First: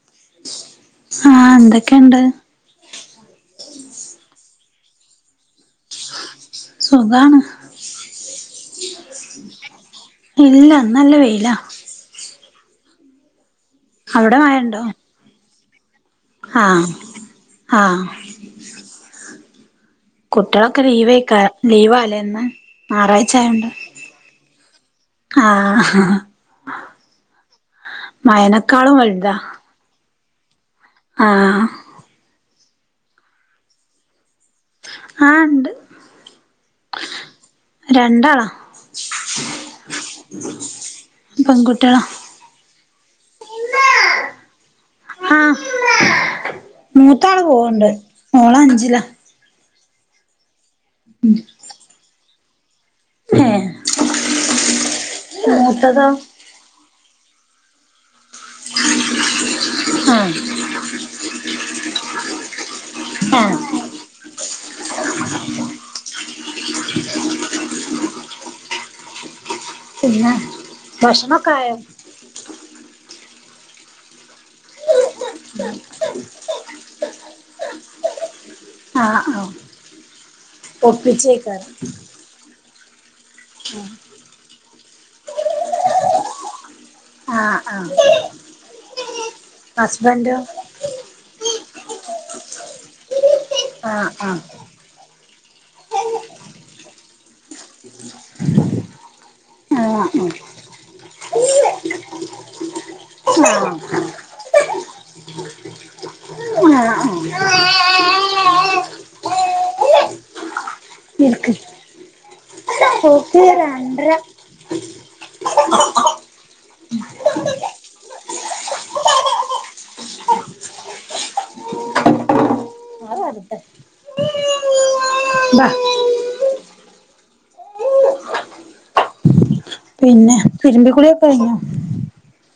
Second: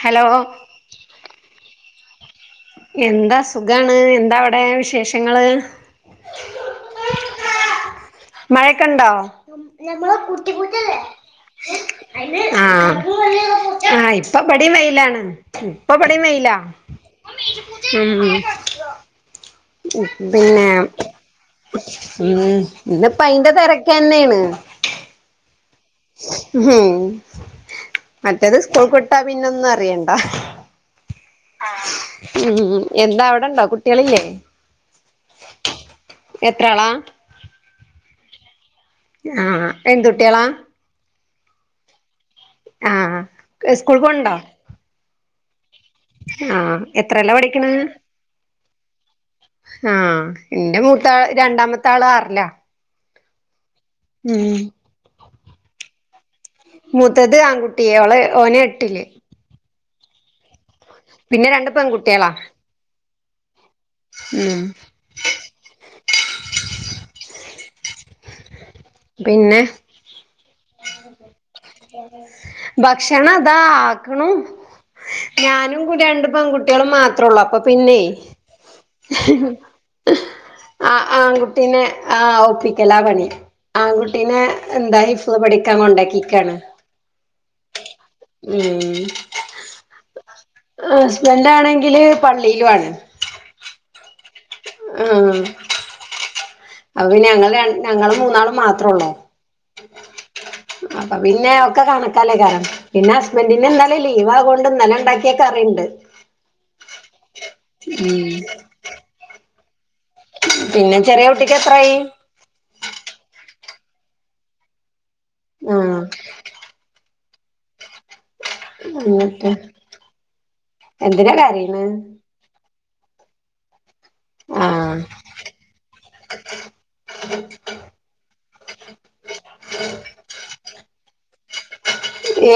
Hello അ്ഹ എന്തൊക്കെയുണ്ട് എന്താ സുഖാണ് എന്താ അവിടെ വിശേഷങ്ങള് സുഖാണ് മഴയക്കെണ്ടോ അ്ഹ ഇല്ല ഇന്ന് നല്ല വെയിലാ അ്ഹ ഇപ്പൊ അവിടെ ഇവിടെയും മഴണ്ടോ വെയിലാണ് ഇപ്പൊ ഇവിടെയും വെയിലാ ആഹ് ആഹ് ഉം പിന്നെ കുട്ടികളൊക്കെ ലീവേക്കാ ലീവാല്ലേ ഉം ഇന്ന് ഇന്നപ്പം ഞായറാഴ്ച അയിന്റെ തിരക്ക് തന്നെയാണ് ആ ഉം മറ്റേത് സ്കൂൾ മഴനെക്കാളും വിട്ടാ വലുതാ പിന്നൊന്നും അറിയേണ്ട ആഹ് ആ മ് മ് ഉം എന്താ അവിടെണ്ടോ കുട്ടികളില്ലേ ആ ഉണ്ട് എത്രാളാ രണ്ടാളാ അ്ഹ എന്ത് കുട്ടികള പെൺകുട്ടികളാ അ ആ സ്കൂൾക്ക് പോണണ്ടോ അ്ഹ ആഹ് എത്രേലാ മൂത്താള് പോവണ്ട് മോള് അഞ്ചിലാ അ്ഹ എന്റെ മൂത്താ രണ്ടാമത്തെ ആള് ആറില്ല ഏഹ് ഉം മൂത്തതോ മൂത്തത് ആൺകുട്ടി ഓള് ഓന് എട്ടില് ആഹ്. പിന്നെ രണ്ട് പെൺകുട്ടികളാ ആഹ്. മം. പിന്നെ? പിന്നെ? ഭക്ഷണക്കെ ആയോ? ഭക്ഷണം താ ആക്ണു. ഞാനും കുടി രണ്ട് പെൺകുട്ടികളും മാത്രേ ഉള്ളൂ. അപ്പൊ പിന്നെ ആഹ് ആഹ് ആഹ് ഒപ്പിച്ചേക്കാരം ആൺകുട്ടീനെ- ആഹ് ഒപ്പിക്കലാ പണി. ആൺകുട്ടീനെ എന്താ ഹിഫ്ള് പഠിക്കാൻ കൊണ്ടാക്കിക്കാണ്. ആഹ് ആഹ്. ഇമം ഹസ്ബന്റോ? ഹസ്ബന്റ് ആണെങ്കില് പള്ളിയിലും ആണ്. ആഹ് ആഹ്. ആഹ് ആഹ് അപ്പ പിന്നെ ഞങ്ങ ഞങ്ങള് മൂന്നാളും മാത്രള്ളൂ. ആഹ് അപ്പൊ പിന്നെ. ഒക്കെ കണക്കാല്ലെകാരം. പിന്നെ ഹസ്ബൻന്റിന് ഇന്നലെ ലീവ് ആകൊണ്ട് ഇന്നലെ ഇണ്ടാക്കിയ കറിണ്ട്. ആ ആഹ്. മം പിന്നെ ചെറിയ കുട്ടിക്ക് എത്രയീ? ഓ ക്ക് രണ്ട്രാ. ആഹ്. [unintelligible] എന്ത്‌നാ കരയ്ണ് അത് വരട്ടെ ആഹ്. ബാ [inaudible] പിന്നെ തിരുമ്പിക്കുളിയൊക്കെ കയ്ഞ്ഞോ?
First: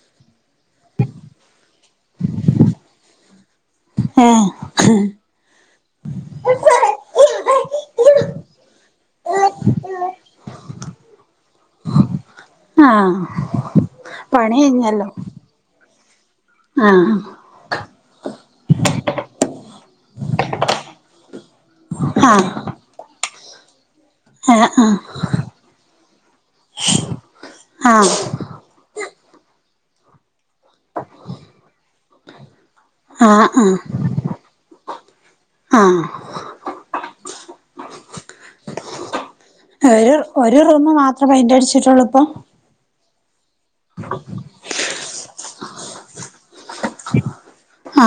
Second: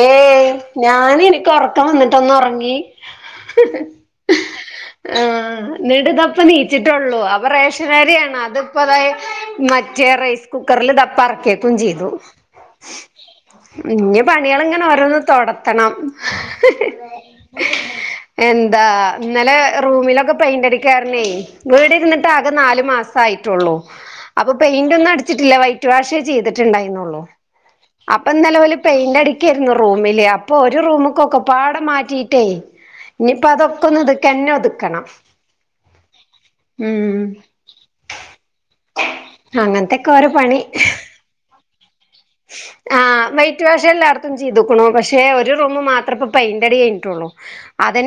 ഏയ്. ഞാന് ഇനിക്ക് ഉറക്കം വന്നിട്ടൊന്ന്ഒറങ്ങി. [inaudible] ഏഹ് [unintelligible] ന്ന്ട് ദാ ഇപ്പൊ നീച്ച്ട്ട് ഒള്ളൂ. അപ്പ റേഷൻ അരിയാണ് അത്പ്പതാ മറ്റേ റൈസ് കുക്കറിൽ ടപ്പ എറക്കിയക്കും ചെയ്തു. ആഹ്. പണി പണിയെള്ങ്ങനെ കഴിഞ്ഞല്ലോ ഓരോന്ന് തെടത്തണം. ആഹ്. എന്താ. ഇന്നലെ റൂമിലൊക്കെ പെയിന്റ്ടിക്കാരണേ വീട് ഇരുന്നിട്ട് ആകെ ആഹ് നാല് മാസം ആയിട്ടെള്ളൂ. അപ്പൊ ഏഹ് പെയിന്റ് ആഹ് ഒന്നും അടിച്ചിട്ടില്ല. വൈറ്റ് വാഷേ ചെയ്തിട്ടുണ്ടായിന്നള്ളൂ. ആഹ് അപ്പൊ ഒ ഇന്നലെ വല് പെയിന്റ് അടിക്കെരുന്നു റൂമില്. അപ്പൊ ഒരു റൂമ്ക്കൊക്കെ പാടെ മാറ്റിയിട്ടെയ്. ഇനിയിപ്പം ആഹ് അതൊക്കെ ഒന്ന് ഇതുക്കന്നെ ഒതുക്കണം. ആഹ് ആഹ് മം ഒരു ഒരു പണി റൂംമ് മാത്രം പെയ്ന്റ് അടിച്ചിട്ട് ഒ [inaudible] ആ വൈറ്റ് വാഷ് എല്ലായിടത്തും ചെയ്തുക്കുണു. പക്ഷെ ഒരു റൂമ് മാത്രപ്പം പെയിന്റ് അടി കഴിഞ്ഞിട്ടുള്ളു.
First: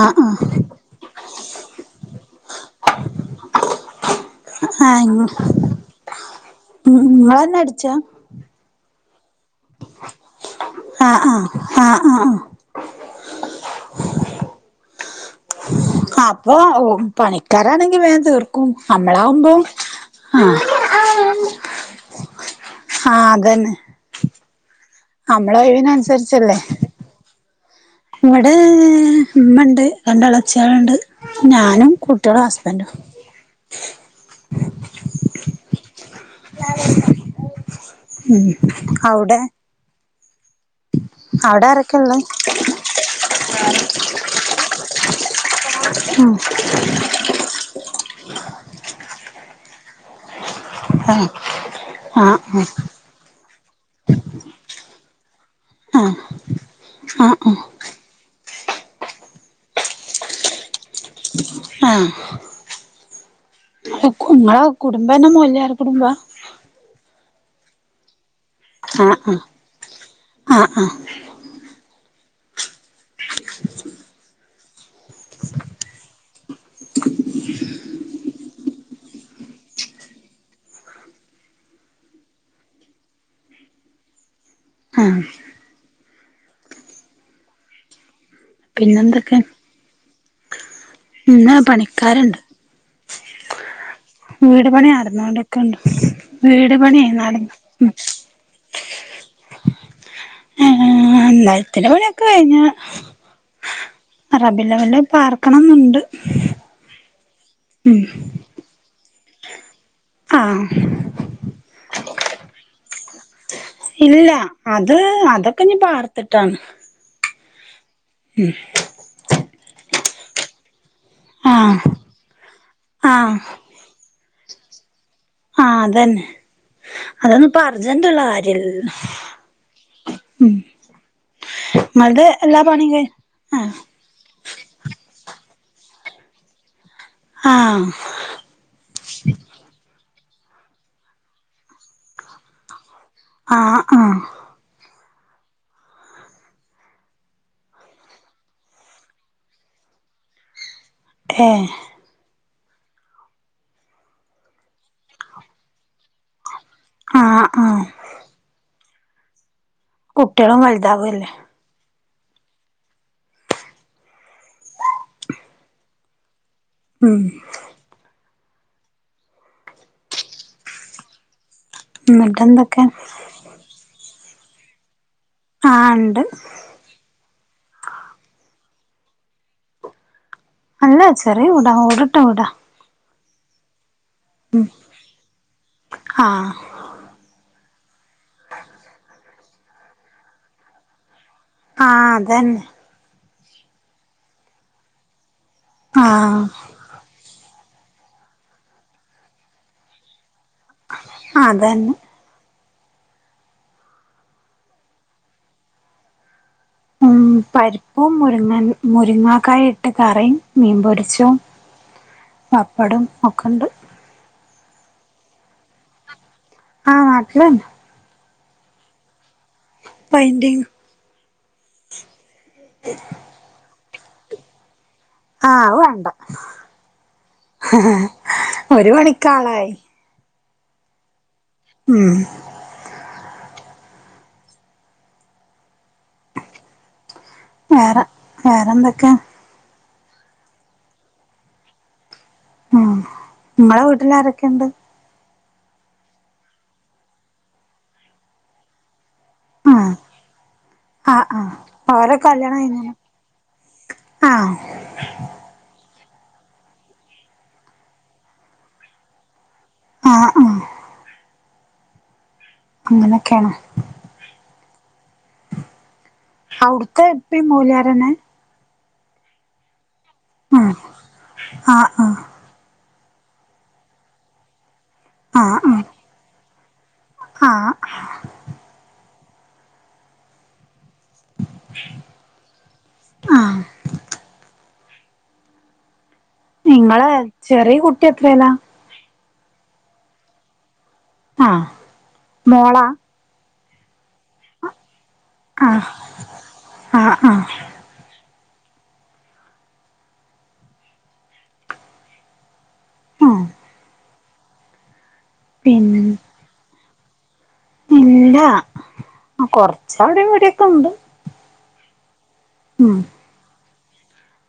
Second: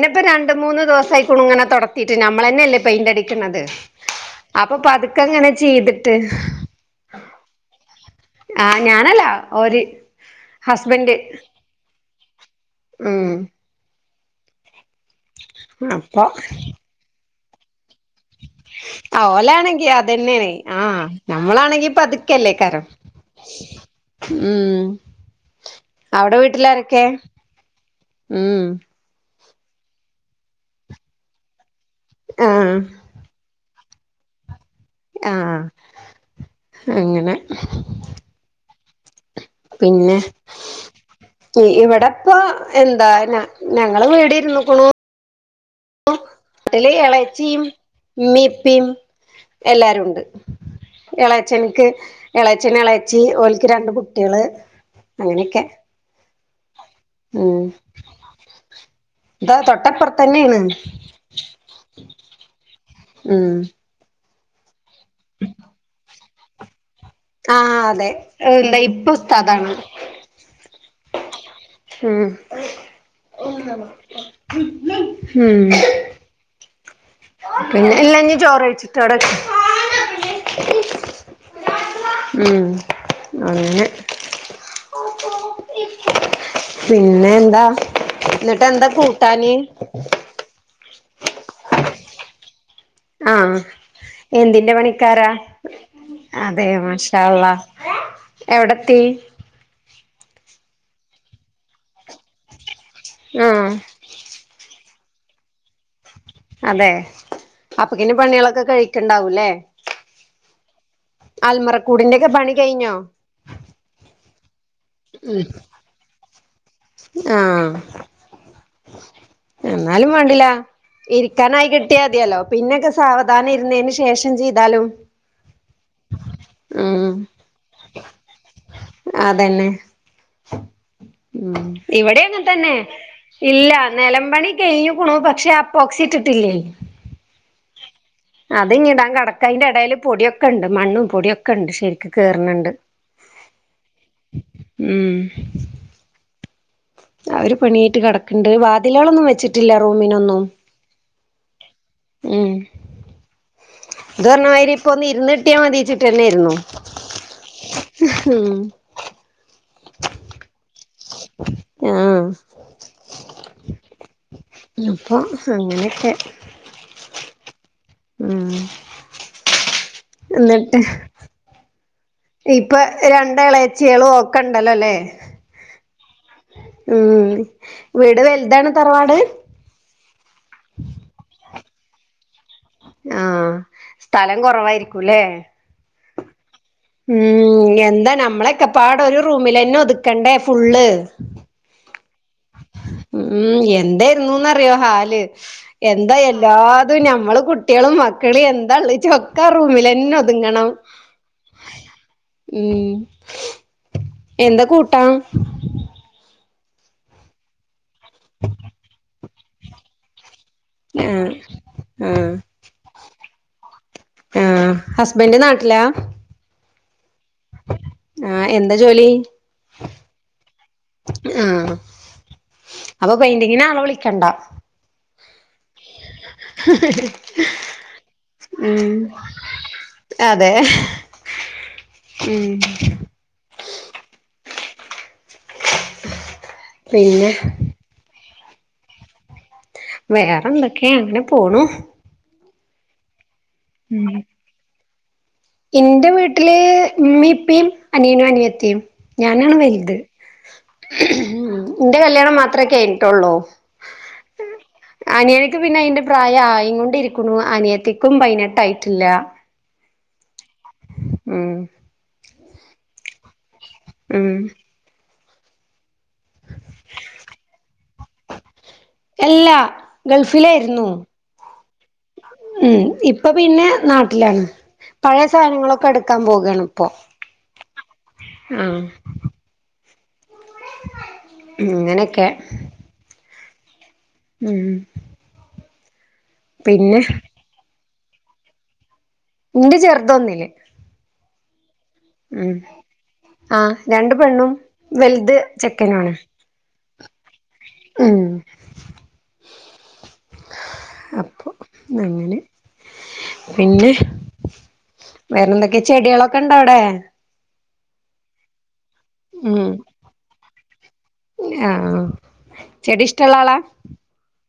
ആഹ് ആഹ് രണ്ട് മൂന്ന് ദിവസമായികുണുങ്ങനെ തുടത്തിട്ട്, ഞമ്മളെന്നെയല്ലേ പെയിന്റ് അടിക്കണത്. അപ്പൊ പതുക്കങ്ങനെ ചെയ്തിട്ട്. മംങ്ങളന്നെ അടിച്ചാ? ആ ഞാനല്ല. ഒര് ഹസ്ബൻഡന്റ്. ആഹ് ആഹ് ആഹ് ആഹ് ആഹ് മം അപ്പൊ ഓഹ് പണിക്കാരാണെങ്കിൽ വേമ് തീർക് അമ്മളാവുമ്പോ ഓലാണെങ്കി ആ അതന്നെയാണ് ആഹ് നമ്മളാണെങ്കി പതുക്കല്ലേക്കാരം ആ അതന്നെ ഉം നമ്മള അവിടെ കഴിവിനനുസരിച്ചല്ലേ. വീട്ടിലാരൊക്കെ ഇവിടെ ഉം ഇമ്മണ്ട് രണ്ട് ഇളച്ചിയളുണ്ട് ഞാനും കുട്ടിയളും ആഹ് ഹസ്ബൻറും. ആ അങ്ങനെ അവ്ടെ പിന്നെ അവിടെ [unintelligible] ആരൊക്കെള്ളെ ഇവിടപ്പോഎന്താ ഞങ്ങ ഞങ്ങളവീട് ഇര്ന്നക്ണു. [inaudible] ട്ടില് ഇളച്ചിയും മീപ്പിയും എല്ലാരുണ്ട്. ആഹ് എളച്ചൻക്ക് ആഹ് എളച്ചന് ഇള ച്ചി ഓല്ക്ക് രണ്ട് കുട്ടിയള് അങ്ങനെക്കെ. അ ഉം താ തൊട്ടപ്പുറത്തന്നെയാണ് ആ ഉം ഇങ്ങള കുടുംബന്നെ മോല്യാർ കുടുംബ ആ അതെ എന്താ ഇപ്പ ആഹ് ആഹ് ഉസ്താതാണ് ആഹ് ആഹ് ഉം പിന്നെ എല്ലാഞ്ഞ ചോറ്ഴിച്ചിട്ടോടൊക്കെ ഉം അങ്ങനെ ആഹ് പിന്നെന്താ എന്നിട്ട്ന്താ പിന്നെന്തൊക്കെ കൂട്ടാന് ഇന്ന പണിക്കാര്ണ്ട് ആ വീട് പണി നടന്നോണ്ട്ക്കണ്ട് അതെ വീട് പണി മാഷാ അള്ളാ നടന്നോ എവിടെത്തി [unintelligible] പണിക്കെ കഴിഞ് ആ റബ്ബിയ്ൽ അവ്വൽന് പാർക്കണംന്നുണ്ട് അതെ അപ്പക്കിന് പണികളൊക്കെ കഴിക്കണ്ടാവൂല്ലേ ആ ആൽമറക്കൂടിന്റെ ഒക്കെ പണി കഴിഞ്ഞോ ഇല്ല അത് അതൊക്കെ ഞ്ഞീ പാർത്തിട്ടാണ് ആ ഉം ന്നാലും വേണ്ടില്ല ഇരിക്കാനായി ആഹ് കിട്ടിയാ തിയല്ലോ പിന്നൊക്കെ ആഹ് സാവധാനം ഇരുന്നതിന് ശേഷം ചെയ്താലും ആ അതന്നെ ഉം അതന്ന ഇപ്പ അർജന്റ്ള്ള കാര്യല്ലല്ലോ ഉം ഉ ഇവിടെ അങ്ങെൻന്നെ പണിയും കഴി ഇല്ല ആഹ് നെലമ്പണി കഴഞ്കുണു പക്ഷെ അപ്പോക്സിട്ട്ട്ടില്ലേ ആ അത് ഇഞ് ഇടാൻ കിടക്കാണ് അയിന്റെ എടെൽ പൊടിയൊക്കെ ഇണ്ട് മണ്ണും പൊടിയൊക്കെ ഇണ്ട് ശെരിക്ക് കേറുന്നുണ്ട് ആ ആ ഉം അവർ പണിയായിട്ട് കെടക്ക്ണ്ട് വാതിലളൊന്നും വെച്ചിട്ടില്ല റൂമിനൊന്നും ഏ ഉം ഇത് പറഞ്ഞമാതിരി ഇപ്പൊ ഒന്ന് ഇരുന്നിട്ടിയാ മതിച്ചിട്ട് തന്നൊയിരുന്നു ആ ആ ഉം കുട്ടികളും വലുതാവല്ലേ ആഹ അപ്പൊ അങ്ങനെയൊക്കെ ഉം ഉം എന്നിട്ട് ഇപ്പൊ എന്നിട്ടെന്തൊക്കെ രണ്ട ഇളേച്ചികള ഓക്കണ്ടല്ലോല്ലേ ആ ഉണ്ട് ഉം ഇവിടെ വലുതാണ് തറവാട് അല്ല ചെറിയ വിടാ ഓട്ട്ട്ട വിടാ ആഹ സ്ഥലം കുറവായിരിക്കുംല്ലേ ആഹ് ഉം എന്താ നമ്മളൊക്കെപ്പാട ഒരു റൂമിൽ തന്നെ ഒതുക്കണ്ടേ ഫുള്ള് ആഹ അതന്നെ ഉം എന്തായിരുന്നുന്ന്റിയോ ഹാല് എന്താ ആഹ് എല്ലാതും ഞമ്മള് കു കുട്ടികളും മക്കളും എന്താ ഉള്ള ഒക്കെ റൂമിൽന്നെ ഒതുങ്ങണം ആ അതന്നെ ഉം എന്താ കൂട്ടാ ഉ പരിപ്പും മുരിങ്ങൻ മുരിങ്ങാക്കായി ഇട്ട് കറിയും മീൻ ആഹ് പൊരിച്ചതും ആഹ് പപ്പടും ഒക്കെ ഉണ്ട് ആ ഹസ്ബന്ഡന്റെ നാട്ടിലാ ആഹ് നാട്ടിലാ ആഹ എന്താ ജോലി പൈന്റിംഗ് ആഹ് അപ്പൊ പെയിന്റിങ്ങിന ആള വിളിക്കണ്ട ആ വേണ്ട ഹിഹ് ഹ് ഒരു ഉം മ പ ണിക്കാളായി അതെ ഉം ഹ് പിന്നെ വേറെ വേറെന്തൊക്കെയാ വേറെ എന്തൊക്കെയ അങ്ങനെ പോണു ഉ ഇങ്ങളെ വീട്ടിൽ ആരൊക്കെയുണ്ട് എന്റെ വീട്ടില് ഉമ്മി ഇപ്പയും അനിയനും അനിയത്തയും ഞാനാണ് ആഹ് വലത് ആഹ് ആഹ് എന്റെ ഓരെ കല്യാണം മാത്രമേ ക കഴിഞ്ഞോ കഴഞ്ഞിട്ടുള്ളൂ ആഹ് അനിയനക്ക് പിന്നെ അയിന്റെ പ്രായം ആയ കൊണ്ട ഇരിക്കുന്നു അനിയത്തിക്കും പതിനെട്ടായിട്ടില്ല ആഹ് ആഹ് ഉം അങ്ങനെയൊക്കെയാണ് ഉം അവിടുത്തെ എപ്പ മോല്യാരന്നെ എല്ലാ ഗൾഫിലേയ്രുന്നു ആഹ ആഹ് ഉം ഇപ്പൊ പിന്നെ നാട്ടിലാണ് പഴയ ആഹ് സാധനങ്ങളൊക്കെ ആഹ് എടുക്കാൻ പോവയാണ് ഇപ്പൊ ആഹ് ആഹ് ഇങ്ങനെയൊക്കെ ആഹ് ഉം പിന്നെ നിങ്ങള് ചെറിയ കുട്ടി എത്രല്ലാ ഇന്റെ ചെറുതോന്നില് ആഹ് ഉം മോളാ ആ രണ്ട് പെണ്ണും വലുത് ആഹ് ചെക്കനുമാണ് ആഹ് ആഹ് ഉം അപ്പൊ അങ്ങനെ ആഹ് പിന്നെ വേറെന്തൊക്കെ പിൻ ചെടികളൊക്കെ ഇണ്ടോ അവിടെ? ഇല്ല ആ ഉം കൊറച്ച അവിടെയും ഇവിടൊ ക്കെണ്ട് ആഹ് ഉം ചെടി ഇഷ്ടള്ള ആളാ?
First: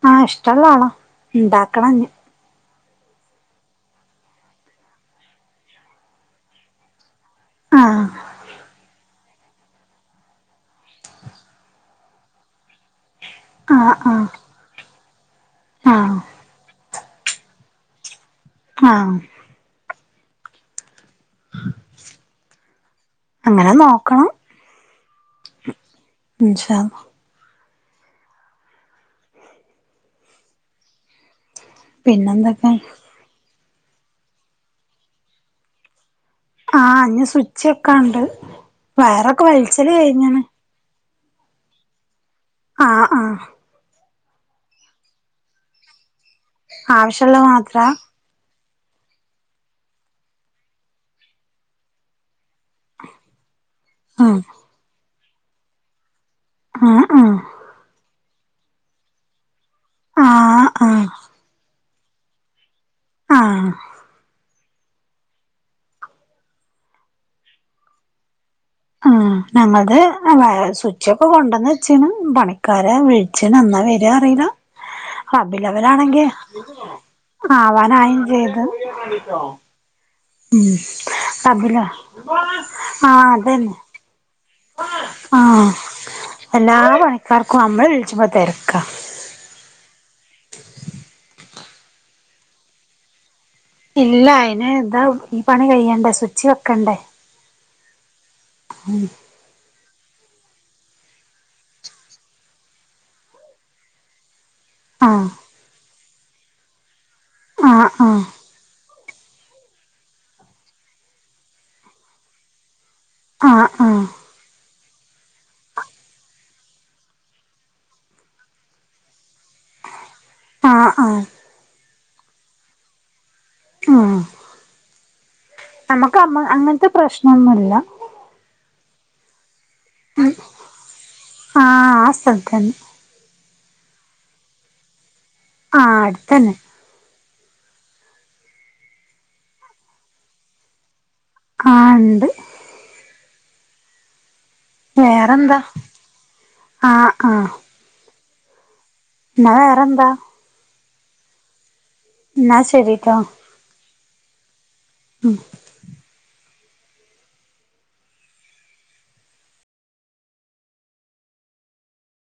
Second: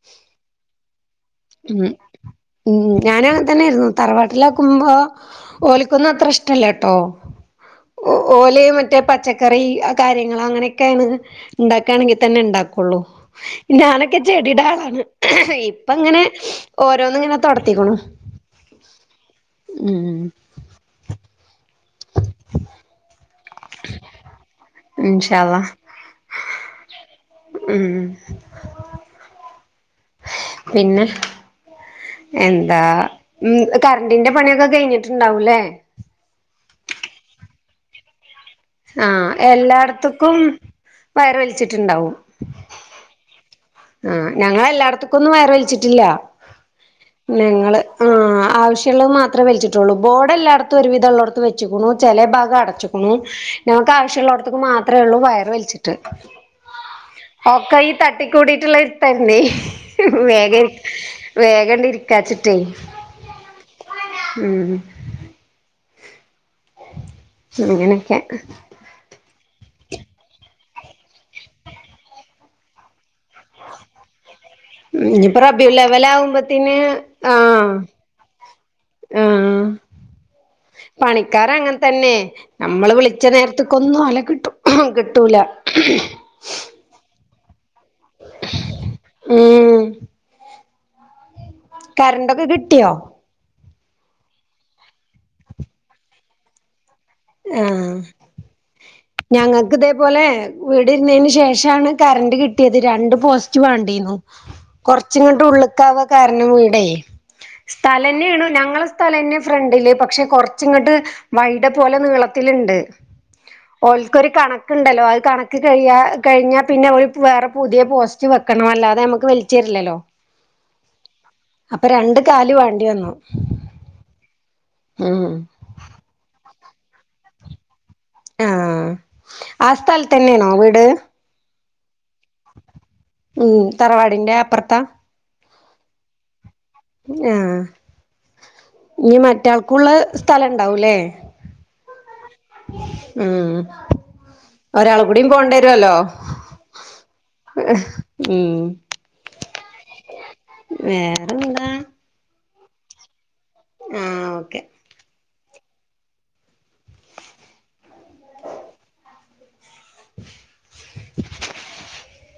ആഹ് ഇഷ്ടള്ള ആളാ ഉം ഇണ്ടാക്കണം ഇഞ്ഞ് ഉം ഞാന അങ്ങനെ തന്നൊയിരുന്നു തറവാട്ടില ആക്കുമ്പോ ഓലിക്കൊന്ന അത്ര ഇഷ്ടല്ലേ ട്ടോ. ആഹ് ഓല് മറ്റേ പച്ചക് ക്കറി ആ കാര്യങ്ങൾ അങ്ങനെയൊക്കെയാണ് ഉണ്ടാക്കുയാണെങ്കിൽ തന്നെ ഉണ്ടാക്കുള്ളൂ. ആഹ് ഞാനൊക്കെ ആഹ് ചെടിടെ ആളാണ് ഇപ്പ ആഹ് ങ്ങനെ ഓരോന്ന് ങ്ങനെ തൊടത്തിക്കുണു. ആഹ് ഉം അങ്ങനെ നോക്കണം ഇൻഷാ അല്ലാഹ് ഇൻഷാ അല്ലാഹ് ഉം ഉം പിന്നെ പിന്നെന്തൊക്കെ എന്താ ഉം കറണ്ടിന്റെ പണിയൊക്കെ കഴിഞ്ഞിട്ടുണ്ടാവൂല്ലേ? ആഹ് ഞ്ഞി സ്വിച്ച് ക്കാണ്ട്. ആഹ എല്ലാടത്തക്കും വയറ് വലിച്ചിട്ടുണ്ടാവും. ആഹ് ആഹ് ആ ഞങ്ങ എല്ലായിടത്തക്കൊന്നും വയറ് വലിച്ചിട്ടില്ല. ആവശ്യള്ള മാത്ര ഞങ്ങള് ആ ആവശ്യുള്ളത് മാത് ത്ര വെിച്ചിട്ടുള്ളൂ ബോഡ് എല്ലായിടത്തും ഒരു വിധം ഉള്ളടത്ത് വെച്ചക്കുണു ചില ഭാഗം അടച്ചു. ക്ക്ണു ഞങ്ങക്ക് ആവശ്യമുള്ള ഉം ഇടത്തേക്ക് മാത്രള്ളൂ വയറ് വലിച്ചിട്ട്. ആഹ് ആഹ് ഒക്ക ഈ തട്ടിക്കൂടിട്ടുള്ള ഇടുത്തന്നെ ആഹ് വേഗം ആഹ് വേഗണ്ടിരിക്കാച്ചിട്ടേയ്. ആഹ് ഉം അങ്ങനൊക്കെ ആ ഞങ്ങൾത് അ വ സുച്ചൊക്കെ കൊണ്ടന്ന് വെച്ചീണ് പണിക്കാരെ വിൾ ച്ഛൻ നന്നാ വര അറിയില്ല ഇനിയിപ്പോ റബിഉൽ അവ്വൽ അബിലവലാണെങ്കി ആവുമ്പത്തിന് ആഹ് ആവാനായും ചെയ്തു. ആഹ് ഉം പണിക്കാര് അബ് അങ്ങനെ ല തന്നെ നമ്മള് വിളിച്ച ആഹ് അതന്നെ. നേരത്ത്ക്കൊന്നും ഓലെ കിട്ടു കിട്ടൂല ആഹ് എല്ലാ പണിക്കാർക്കും അമ്മള് വിൾച്ചുമ്പോ തെര്ക്ക. ഉം കറൻ്റൊക്കെ കിട്ടിയോ? ഇല്ല അയിന് താ ഈ പണി കഴിയണ്ടേ സ്വിച്ച് വെക്കണ്ടേ. ആഹ് ഉം ഞങ്ങക്ക് ഇതേപോലെ വീട് ഇരുന്നതിന് ശേഷാണ് കരന്റ് കിട്ടിയത് രണ്ട് പോസ്റ്റ് വാണ്ടീന്നു. ആഹ് കൊറച്ചങ്ങോട്ട് ഉള്ളക്കവാ കാരണം ഇവിടെ ആഹ് ആഹ് സ്ഥലന്നെയാണ്. ഞങ്ങള സ്ഥലന്നെ ഫ്രണ്ടില് പക്ഷെ കൊറച്ച ഇങ്ങോട്ട് വൈട പോലെ നീളത്തിലുണ്ട്. ആഹ് ആഹ് ഓൽക്കൊരു കണ ണ്ടല്ലോ അത് കണക്ക് കഴിയാ കഴിഞ്ഞാൽ പിന്നെ വേറെ പുതിയ പോസ്റ്റ് വെക്കണം അല്ലാതെ നമുക്ക് വൽ ച്ചരില്ലല്ലോ ആഹ് ആഹ് അപ്പൊ രണ്ട് കാല് വാണ്ടി വന്നു. ആഹ് ഉം. അമ്മക്ക് അമ്മ അങ്ങൻത്തെ പ്രശ്നന്നുല്ല. ആഹ് ആ സ്ഥലത്തന്നെണോ വീട്? ആ. ആ സ്തൽത്തന്നെ. ഉം. തറവാടിൻ്റെ അപ്പറത്ത? ആ അടുത്തന്നെ. ആഹ. ഇനി മറ്റാൾക്കുള്ള സ്ഥലൻണ്ടാവൂല്ലേ? ആ. ണ്ട്. ഉം. ഒരാളും കൂടി വേറെന്താ കൊണ്ടരുല്ലോ. ആഹ് [unintelligible] ഉം. ന്നാ വേറെന്താ? വേറെന്താ. ന്നാ ശരിട്ടോ. ഉം. ഓക്കെ. [unintelligible] [unintelligible]